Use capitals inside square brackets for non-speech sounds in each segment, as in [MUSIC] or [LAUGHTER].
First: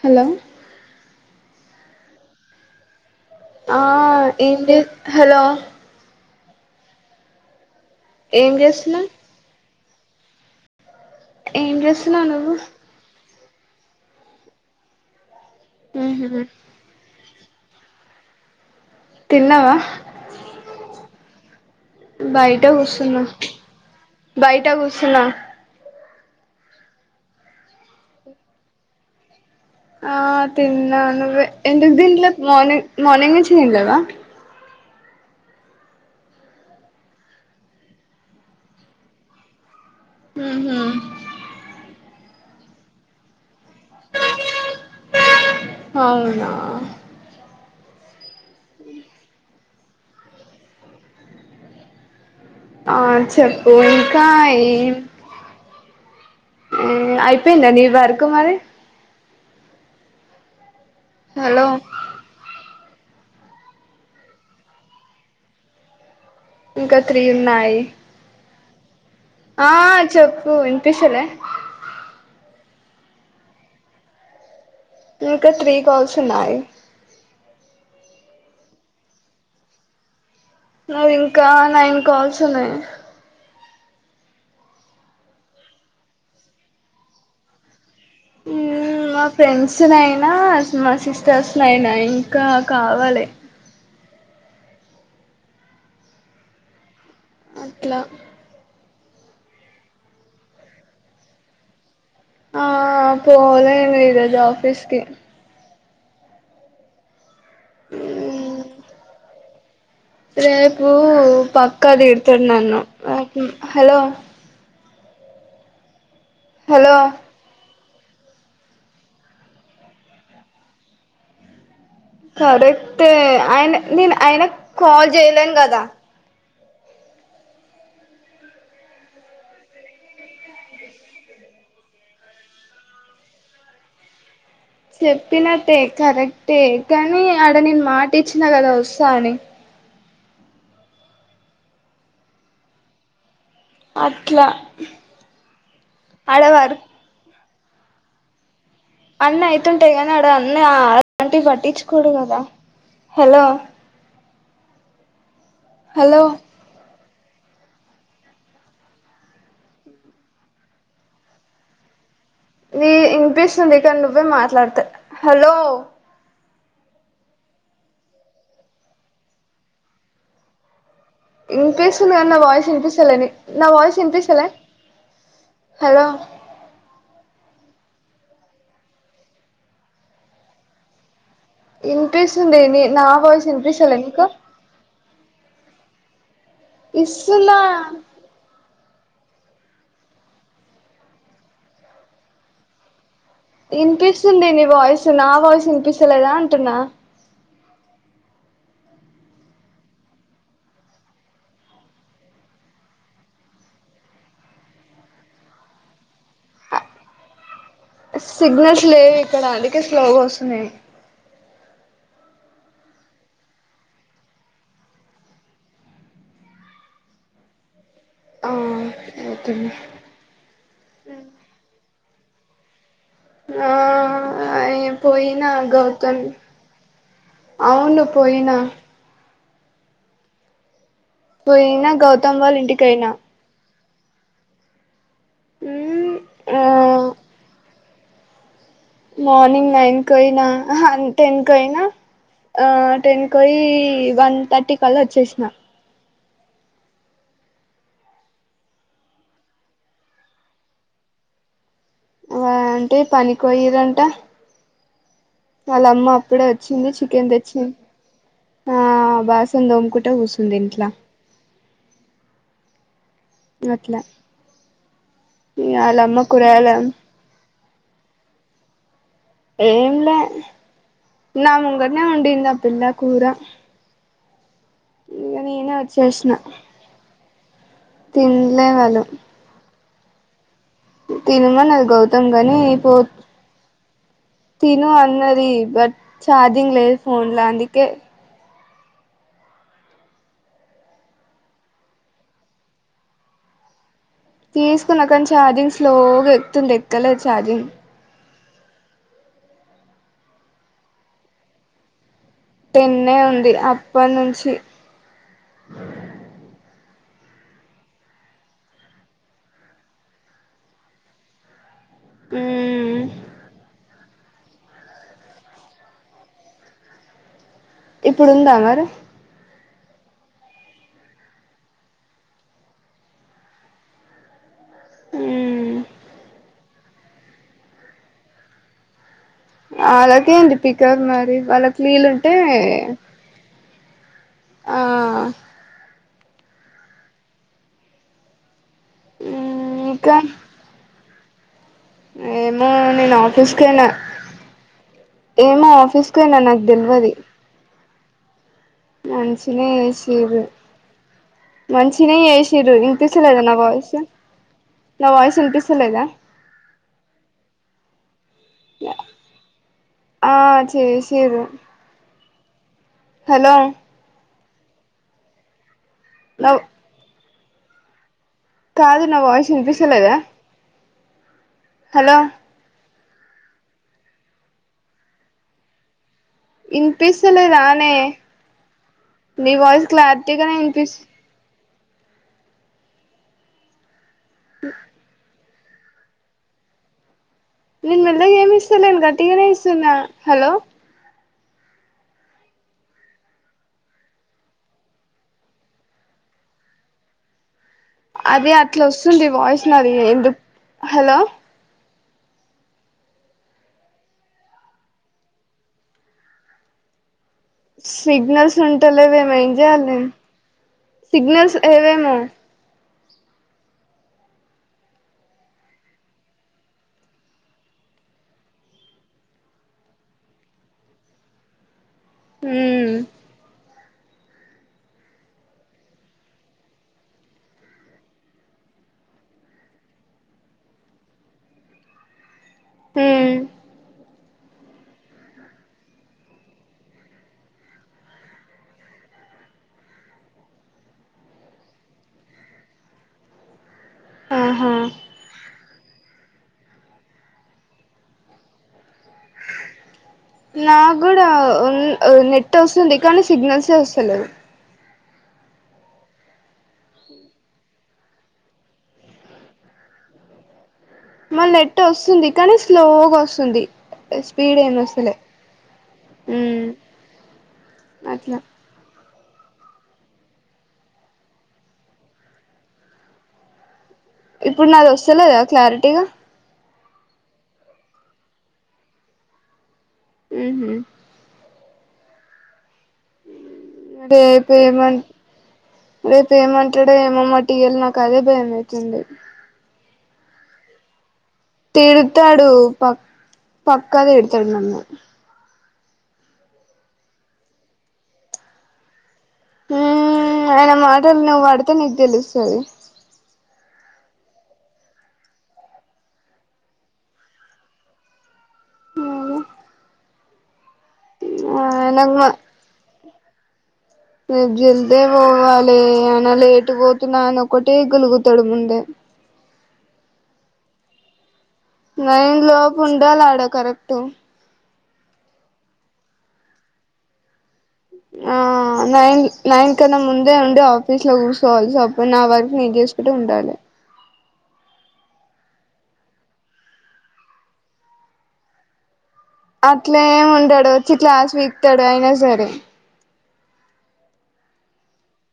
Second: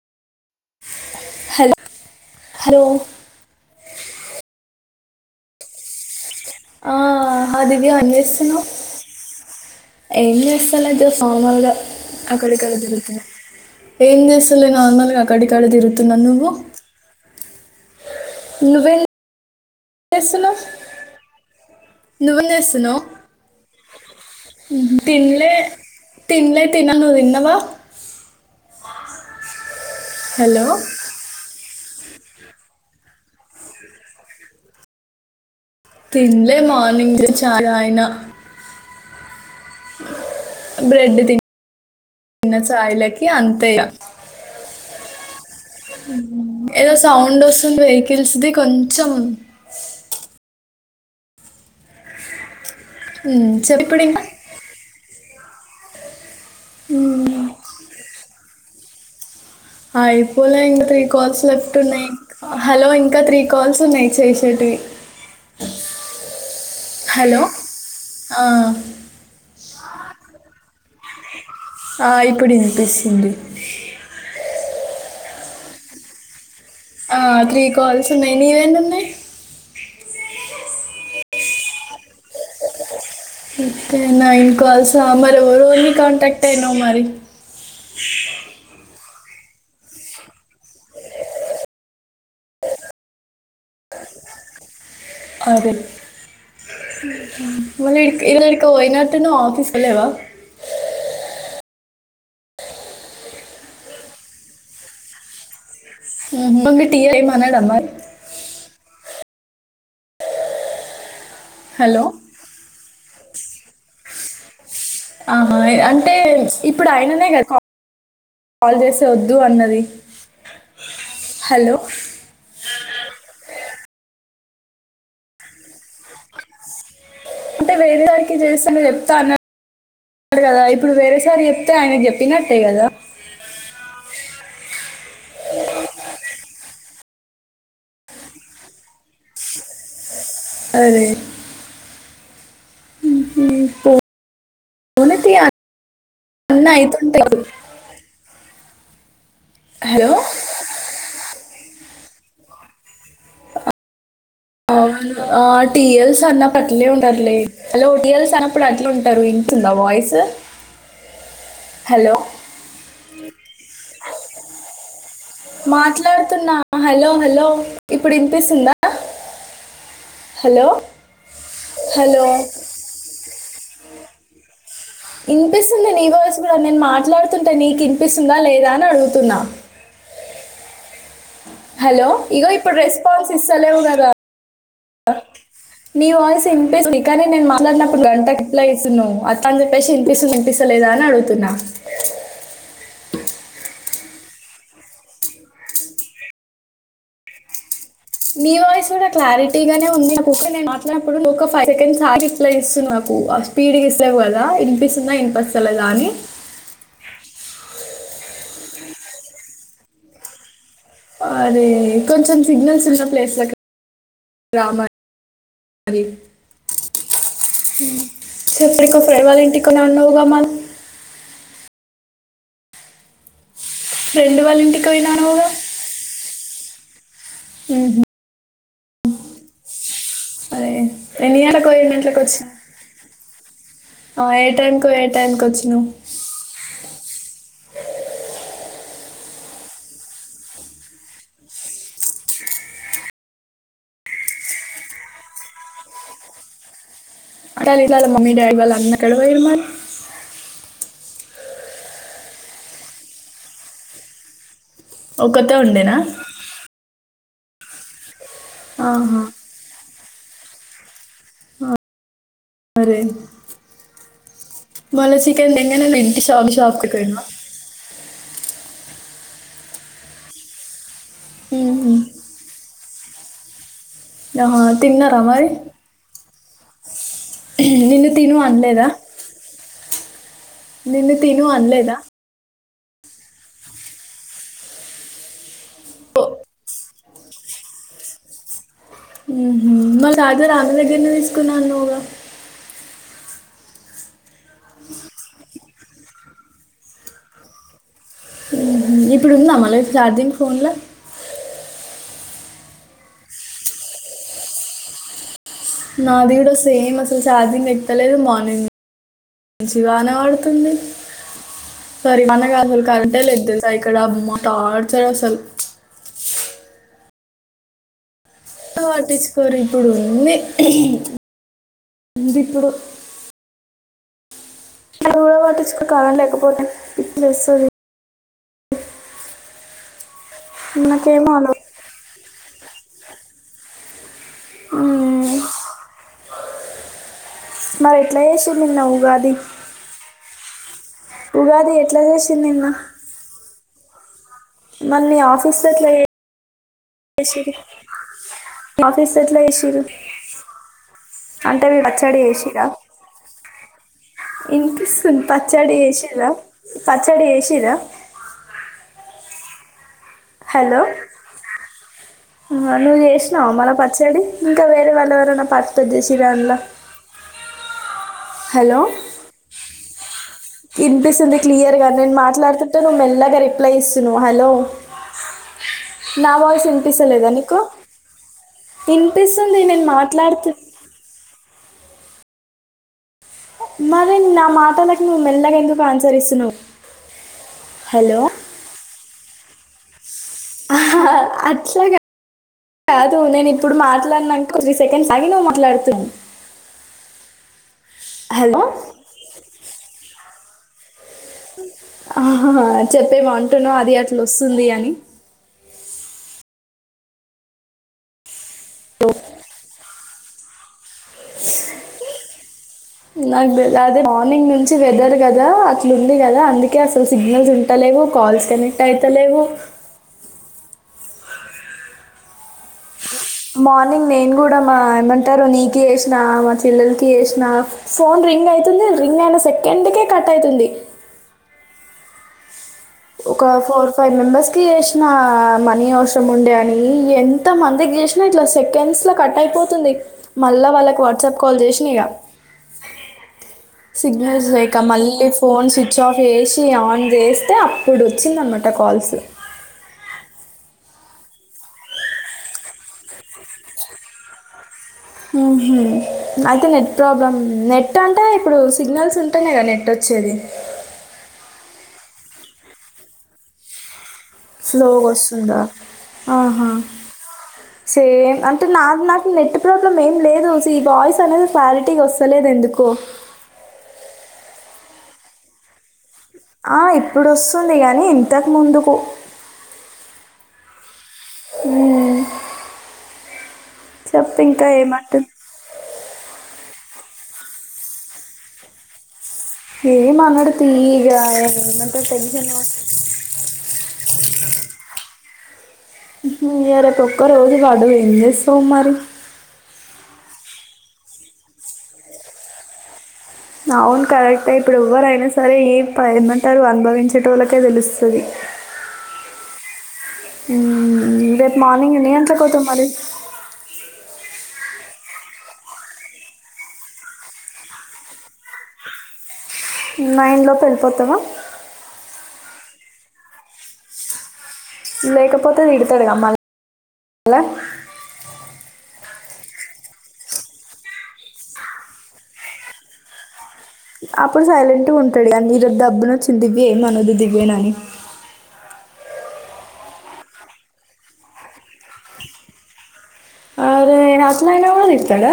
Hello hello hello ఆ ఏంజే hello ఆ దివ్య ఏం ఎంజేస్తున్నావ్ చేస్తున్నావ్ ఏం జేస్తాలే ఫార్మల్గా ఏం చేస్తున్నావు అక్కడ నువ్వు ఇక్కడ తిరుగుతున్న ఏం జేస్తాలే నార్మల్గా కాడి కడ తిరుగుతున్న ఉహు నువ్వు నువ్వేం తిన్నావా జేస్తున్నావ్ నువ్వేం బయట జేస్తున్నావ్ కూర్చున్నా బయట కూర్చున్నా తిన్లే తిన్లే తినాలి నువ్వు తిన్నావా ఆ హలో తిన్న నువ్వే ఎందుకు తిన్లేవ్ మార్నింగ్ మార్నింగ్ నుంచి తిన్లేవా? తిన్లే మార్ర్నింగ్ తీ చాయ్ దాగిన ఉహు బ్రెడ్ తి న్నా చాయ్ లకి అ తేగా అవునా ఏదో సౌండ్ వస్తుంది వెహికల్ ది కొంచ్చమ్ ఆ చెప్పు ఇంకా ఏం ఉమ్ అయిపోయింద నీ వర్కు మరి అయిపోలే ఇంక ఈ కాల్స్ హలో లెఫ్ట్ ఉన్నయ్ హలో ఇంకా త్రీ కాల్స్ ఉన్నాయి చేసేటివి ఇంకా త్రీ హలో ఉన్నాయి ఆ ఆ చెప్పు వింపిస్తలే ఆ ఇప్పుడు వినిపిస్తుంది. ఇంకా త్రీ కాల్స్ ఉన్నాయ్ ఆ త్రీ కాల్స్ ఉన్నాయ్ నీవేన్ని ఉన్నాయ్? నావి ఇంకా నైన్ కాల్స్ ఉన్నాయ్. ఓకే నైన్ కాల్సా మరి ఎవరోవరిని కాంటాక్ట్ అయినావు మరి? ఉఊ మా ఫ్రెండ్స్ నైనా, మా సిస్టర్స్ నైనా ఇంకా కావాలే అదే అట్లా వల్లడికి ఈలూ ఏడుకు పోయిన తిన్నావా ఆఫీస్ కెళ్ళావా? ఆ పోలేను ఈరోజు ఆఫీస్ కి ఉహు మీ తీల్ ఏం అనడా అమర్ రేపు పక్క హలో దిడుతున్నాను నాకి హలో ఆహా ఏ అంటే ఇప్పుడు హలో ఆయననే కదా క కాల్ జేసే వద్దు అన్నది హలో కరెక్టే ఆయన నేను ఆయనకు కాల్ జేయలేను గదా. అంటే వేరే సారికి జేస్తనే చెప్తా అన్నా అన్నాడు గదా ఇప్పుడు వేరే సార్ కి జేప్తే ఆయన జేప్పినట్టే గదా. చెప్పినట్టే కరెక్టే కానీ అడ నేను మాట ఇచ్చినా గదా వస్తా అని. అరే అట్లా ఉన్నాయితీ ఆడ అవ్ వర్క్ అయితుంటాయి అవి అన్నీ అయితుంటాయి హలో గానీ అడ అన్నీ ఆ టి పట్టీంచుకోరు కూడు గదా హలో ఆ టీయస్ హలో అన్నాప్పట్లే ఉంటద్ ఉండదులే హలో టియాల్స్ అన్నప్పుడు అట్లా ఉంటాది ఇంకుందా వాయిస్ హలో ది వినిపిస్తుంది కానీ నువ్వే మాట్లాడతా మాట్లాడుతున్నా హలో హలో ఇప్పుడు వినిపిస్తుందా? హలో ఇనిపిస్తుంది హలో గనీ నా వాయిస్ ఎనిపిస్తలే నీకు నా వాయిస్ ఇనిపిస్తాలే ఇనిపిస్తుంది నీ వాయిస్ గూడా నేను మాట్లాడుత తుంటే నీకినిపిస్తుందా లేదా అని అడుగుతున్నా. హలో ఇగ వినిపిస్తుంది ఇప్పుడు నీ నా రెస్పాన్స్ వాయిస్ ఇస్తలేవు వినిపిస్తలే గదా నీకు అ నీ వయిస్ ఇంపేస్ ది కానీ నేను ఇస్తున్నా మాట్లాడినప్పుడు గంటకి ప్లై సున్నవు అత అందజేప్పేసి ఇనిపిస్తు వినిపిస్తాలేదా, అని అడుగుతున్నా. వినిపిస్తుంది నీ వాయిస్ నా వాయిస్ వినిపిస్తలేదా అంటున్నా? నీ వాయిస్ కూడా క్లారిటీ గానే ఉంది. నేను మాట్లాడినప్పుడు ను ఒక ఫైవ్ సెకండ్స్ ఆగి రిప్లై ఇస్తున్నాం. స్పీడ్ గ ఇస్తవు గదా వినిపిస్తుందా, ఇనిపస్తలేదా అని అ సిగ్నల్స్ లేవు ఇక్కడ అందుకే స్లోగా వస్తున్నయ్ అరే కొంచెం సిగ్నల్స్ ఉన్న ప్లేస్లకి రామ రి ఉం ఆ చెప్ ఎవరికో ఫ్రెండ్ వాళ్ళ ఇంటికి పోతున్నా పోయినవ్ అన్నావుగా మరి ఆ ఫ్రెండ్ వాళ్ళ ఇంటికి అ ఉన్నావుగా పోయినా గౌతమ్ ఉహు. అవును పోయినా సరే ఎన్ని గంట్లక్వొయి పోయినా గౌతమ్ ఎన్నిగంట్లకొచ్చవ్? వాళ్ళ ఇంటికయినా ఆ ఏ టైంకు వోయి ఏ టైంకొచ్చినవ్? ఆ మార్నింగ్ నైన్ క్వొనా అహ టెన్ క్వొనా ఆ టెన్ క్వొయి వన్ థర్టీ కల్లా వచ్చేసిన అంటాల ఇలాల మమ్మీ డాడీ వాళ్ళ అన్న ఎక్కడ్వోరు మరి వా అంటే పనికి పోయిరంట ఒక్కతే ఉండేనా వాళ్ళమ్మ అప్పుడే వచ్చింది చికెన్ తెచ్చింది ఆ ఆహా బాసన్ దోముకుట్ ట్ట కూసుందింట్లా అరే మళ్ళ చికెన్ ఇగ నిన్ననే తింటి ఆళ్ళమ్మ స్వామి కూరగాయలు షాప్ కి పోయిన ఏంలే నా ముంగన్నే వడ్డీది పిల్ల కూర ఆహా తిన్నార ఇగ మరి నేనే వచ్చేసిన ఉహు నిన్ను తినలే తినుమన్లేదా తినుమన్నది అనలేదా గౌతమ్ గాని గొ తిను అన్నది బట్ ఛార్జింగ్ లేద్ ఫోన్లా అందుకే ఉహు మల్ల చార్జర్ అమ్మే దగ్గరనే తీస్కున్నాన్నవ్ గా తీస్కున్న కాని ఛార్జింగ్ స్లో గెక్కుతుంది ఎక్కలేదు ఛార్జింగ్ ఉహు ఇప్పుడుందా మళ్ళ ఛార్జింగ్ ఫోన్ల టన్నే ఉంది అప్పనుంచి నాది కూడా సేమ్ అస్సలు ఛార్జింగెక్తలేదు మార్నింగ్ నిం చి వాన వడ్తుంది సరి వన గాదు మ్మ్ కరెంటే లేదెల్సా ఇక్కడ అమ్మా టార్చర్ అస్సల్ ఇప్పుడు ఉందా ట్ మరి వట్టించ్కోరే ఇప్పుడుంది ఉహు ఉందిప్పుడు ఎవ్వరూ మ్మ్ వట్టించ్కోర్ కరెంట్ లేకపోతే పిచ్చిలేస్సది ఆలక్కేంది పికర్ మరి అలా వాళ్ళక్వీలుంటే ఆ మరెట్లా చేషిర్ నిన్న ఉగాది మ్మ్ ఇంకా ఉగాది ఎట్లాజేషిర్ నిన్న కేనా మరి మీ ఆఫీస్లో ఏమో ఎట్లా ఆఫీస్ కి పోయినా నాకు దెల్వది మాఫీస్లెట్లా చేషిరు చేసిర్రు అంటే మీ మంచినే పచ్చడి చేషిర్రా చేసిర్రు వినిపిస్తలేదా నా వాయిస్ నా ఇన్పిస్సుంద్ వాయిస్ పచ్చడి వినిపిస్తలేదా చేషిర్రా పచ్చడి చేషిర్రా ఆ చేేషిర్రు ఆ నువ్వు చేష్నవా మల పచ్చడి ఇంకా వేరే వాళ్ళెవరన్న పార్టిసిపేట్ నా జీషిరాల్లా కాదు నా వాయిస్ ఇన్పిస్సలేదా ఇన్పిస్సుంది క్లియర్ గా నేను మాట్లాడ్తుంటే నువ్ మెల్లగ రిప్లై ఇస్సున్నవ్ హలో నా వాయిస్ ఇన్పిస్సలేదా నీకు వినిపిస్తలేదానే నీ ఇన్పిస్సుంది నేను వాయిస్ మాట్లాడ్తే క్లారిటీగానే వినిపిస్ మరి నా మాటలకి నువ్వు మెల్లగెందుకు ఆన్సరిస్తున్నవ్ నెన్ మెల్లగేమిస్తలేను గట్టిగనే ఇస్సున్నా అహహా అట్లగ కాదు నేనిప్పుడు మాట్లాడ్నంక త్రీ సెకండ్స్ ఆగి నువ్వు మాట్లాడ్తున్నవ్ అదీ అట్లొస్సుంది వాయిస్ నాది ఎందుక్ హలో ఆహ చెప్పేమో అంటున్నవ్ అది అట్లొస్సుంది అని సిగ్నల్స్ ఉంటలెవేమో ఎంజెయాలే సిగ్నల్స్ ఏ వేమో నాక్ తె అదే మార్నింగ్ నుంచి వెదర్ కదా అట్లు ఉంది కదా అందుకే అసలు సిగ్నల్స్ ఉంటలే కల్స్ కనెక్ట్ అయితలేవు ఉమ్ మార్నింగ్ నేను గుడా మా ఏమంటారు నీక చేసినా మా చెల్లెలికి చేసినా ఫోన్ రింగ్ ఐతుంది రింగ్ అయిన సెకండ్ కే కట్ అయితుంది మ్మ్ ఒక ఫోర్ ఫైవ్ మెంబెర్స్కి చేసినా మనీ అవసరం ఉండే అని ఎంత మందికి చేసినా ఇట్లా సెకండ్స్ స్లా కట్ అయిపోతుంది మళ్ళా వాళ్ళకు వాట్సాప్ కాల్ చేసిన ఇగ సిగ్నల్స్ ఆహా లేక మళ్ళీ ఫోన్ స్విచ్ ఆఫ్ చేసి ఆన్ చేస్తే అప్పుడు వచ్చింది అనమాట కాల్స్ ఉ నా కూడా ఉం ఉ నెట్ ఆస్తుంది కానీ సిగ్నల్సే వస్తలేవ్ ఊహు అయితే నెట్ ప్రాబ్లమ్ నెట్ అంటే ఇప్పుడు సిగ్నల్స్ ఉంటెనే కదా నెట్ వచ్చి చేది మాల్ నెట్ అస్తుంది కానీ స్లోగా అస్తుంది స్లోగొస్తుందా మ్మ్ ఆహా అట్లా సేమ్ అంటే నాది నక్ నెట్ ప్రాబ్లం ఏం లేదు సి వాయిస్ అనేది క్లారిటీగా వస్తలేదు ఎందుకొ ఇప్పుడు నాది వస్తులేద క్లారిటీగా ఆ ఇప్పుడొస్తుంది గానీ ఇంతకు ముందుకు ఊహూ ఊమ్ డే పేమన్ ఏమంటుంది రేపు ఏమంటడో ఏమో మ టీయల్ నాకు అదే భయంమవుతుంది ఏ మనడు తీయి ఇగ ఏం అంటరు తిడతాడు టెన్షన్ పక్ పక్కా తిడతాడు నన్ను [UNINTELLIGIBLE] ఉహు ఇగ రేపు ఒక్క రోజు పడు ఏం జేస్తావ్ మరి మ్ ఆయన మాటలు నువ్వు పడితే నీకు తెలుస్తది అవును కరెక్టే ఇప్పుడు ఎవ్వరైనా సరే ఏ ప ఏమంటారు అనుభవించేటోళ్ళకే తెలుస్తది ఉ మ్ రేపు మార్నింగ్ ఎన్ని గంటలకు పోతావ్ మరి రేప్ జల్దే పోవాలే అనా లేటు పోతున్నా అని ఒక్కటే గలుగుతాడు ముందే ఉ నైన్ లోప్ ఎళ్ళిపోతవా నైన్ లోపు ఉండాలాడా కరెక్ట్ లేేకపోతే తిడుతడుగా మల్ల ఆ ఆ నైన్ నైన్ కన్నా ముందే ఉండి ఆఫీస్ లో కుసోవాలి సో అప్పుడు నా వర్క్ నేను చేసుకుంటే ఉండాలి అప్పుడు సైలెంట్ గా ఉంటాడు ఇగ ఈ రోజు దబ్బున వచ్చింది దివ్య ఏమనడు దివ్య నని అట్లే ఏమి ఉండడు వచ్చి క్లాస్ విక్తడు అయినా సరే నే రక్మయినా కూడా తిడతడ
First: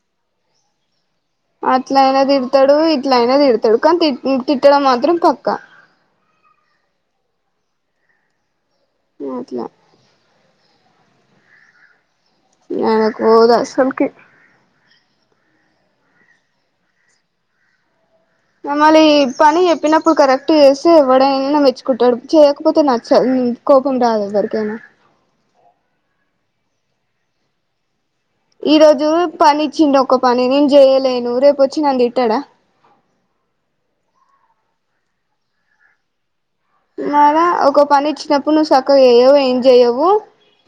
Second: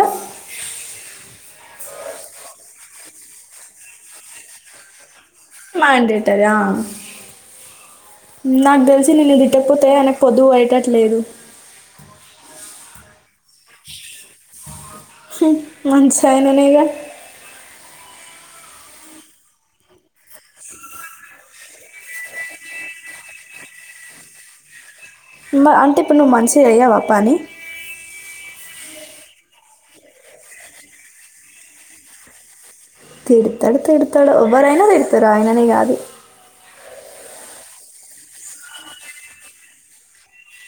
అట్ల అయినా తిడతాడు ఇట్ల అయినా తిడతాడు కానీ తి తిట్టడం మాత్రం పక్ మన్డేటారీ నక్ తెలిసి నేను అట్లా తిట్టకపోతే అయినాక్ పొదువు వేటట్లేదు అయినాక్ పోదా అసల్కి మంచై ఆయననేగా ఇగ మళ్ళి పని చెప్పినప్పుడు కరెక్ట్ చేస్తె ఎవ్వడైన మెచ్చుకుంటాడు చేయక్పోతే నచ్చదు ఉ కోపం రాదెవ్వరికైన మ అంటే ఇప్పుడు నువ్వు మంచిజెయ్యవా పని ఈరోజు పనిచ్చిండొక పని నేను జెయ్యలేను రేపొచ్చి నన్ను తిట్టడా తిడ్తడు తిడ్తడు ఎవ్వరైనా తిడ్తరు ఆయననే కాదు మార ఒక పని ఇచ్చినప్పుడు నువ్వు సక్కగా చేయవు ఏం జెయ్యవు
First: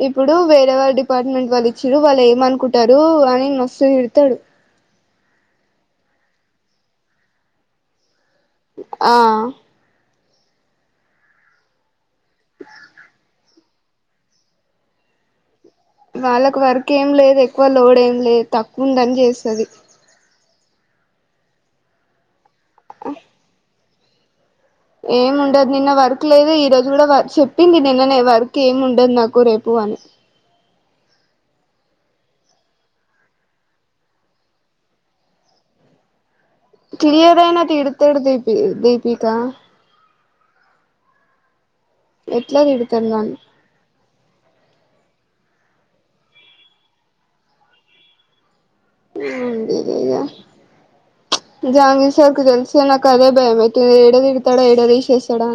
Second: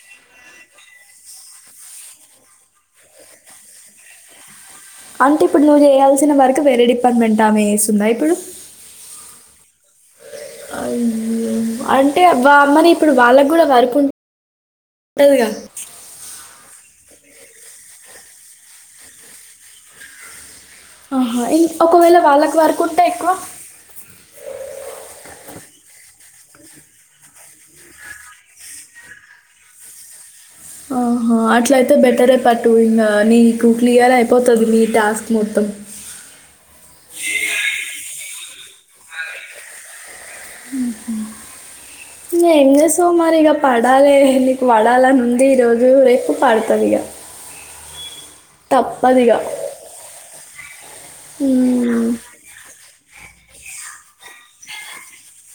ఇప్పుడు వేరే వాడి డిపార్ట్మెంట్ వాళ్ళు ఇచ్చారు వాళ్ళు ఏమన్కుంటరు అని మస్తు తిడ్తడు అంటే ఇప్పుడు నువ్వు జెయాల్సిన వర్క్ వేరే డిపార్ట్మెంట్ ఆమె వేస్తుందా ఇప్పుడు ఆ అంటే వా మరి ఇప్పుడు వాళ్ళగ్గూడ వర్కు ఉం టదిగా వాళ్ళకు వర్క్ ఏం లేదు ఎక్కువ లోడ్ ఏం లే తక్కువ ఉందని చేస్తుంది ఆహా ఇం ఒకవేళ వాళ్ళక్వర్కుంటే ఎక్కువ ఏముండదు నిన్న వర్క్ లేదు ఈరోజు కూడా వ చెప్పింది నిన్నే వర్కేముండదు నాకు రేపు వన్స్ ఆహా అట్లైతే బెటరే పటు ఇంగా నీకు క్లియర్ అయిపోతది నీ టాస్క్ మొత్తం క్లియరైనా తిడ్తడు దీపి దీపికా ఎట్లా ఇంగేం తిడతాడు జేస్తవ్ నన్ను మరి గా పడాలే నీకు వడాలని ఉందీ రోజు రేపు పడ్తది ఇగా ఛ ఉమ్, జాంగిర్ సారీక్కి దెల్సే నా కదే భయమైత ఏడదిడ్తడో ఏడతీసేస్తాడు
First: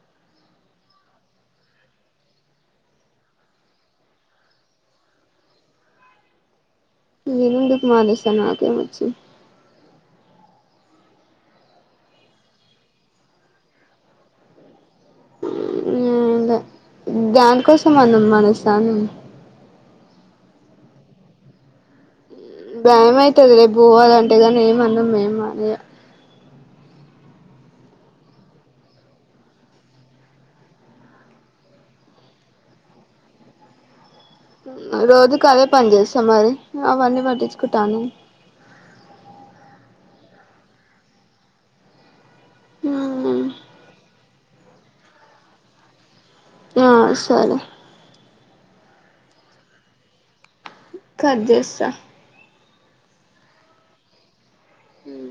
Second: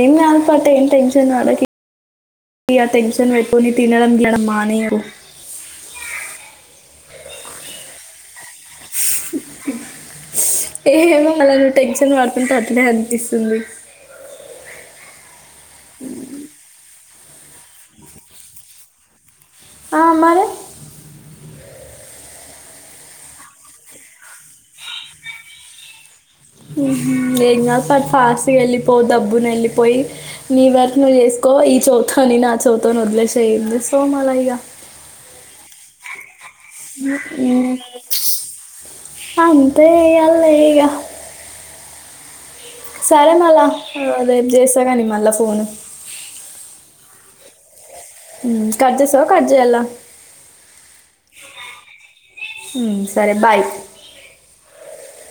ఏంగాదు పటూ ఏం టెన్షన్ వడకి ఇగ టెన్షన్ వెట్కోని తినడం గినడం మానేయకూ నేనెందుకు మాదేస్తా నాకేమోచ్చిం ఏమో మళ్ళా నువ్వు టెన్షన్ వడ్తుంటె అట్లే అనిపిస్తుంది ఏంలే గాన్కోసం అన్నం మానేస్తాన్ నేను ఆ మరి భమైతది రేపు పోవాలంటేయ్ ఏమన్నాం మేమడ్గ ఇగ ఉహు ఏం గాద్ పట్ ఫాస్ట్కకెళ్ళిపో దబ్బునెళ్ళిపోయి నీ వర్క్ నువ్వు చేస్కో ఓ ఈ చెవితో విని ఆ చెవితో వదిలేసే ఏం చేస్తావ్ మా రోజుకదే పని జేస్తా మరి అవన్నీ ఏంలే పట్టించుకుంటాను చ్ కావును ప్పేయ్యాల్లే ఇగ సరే మలా రేప్ జీస్తకాని మళ్ళ ఫోన్ ఆ సరే కట్ చేస్తవా కట్ జెయ్యలా కట్ జెస్తా హ్మ్ సరే బాయ్ హ్మ్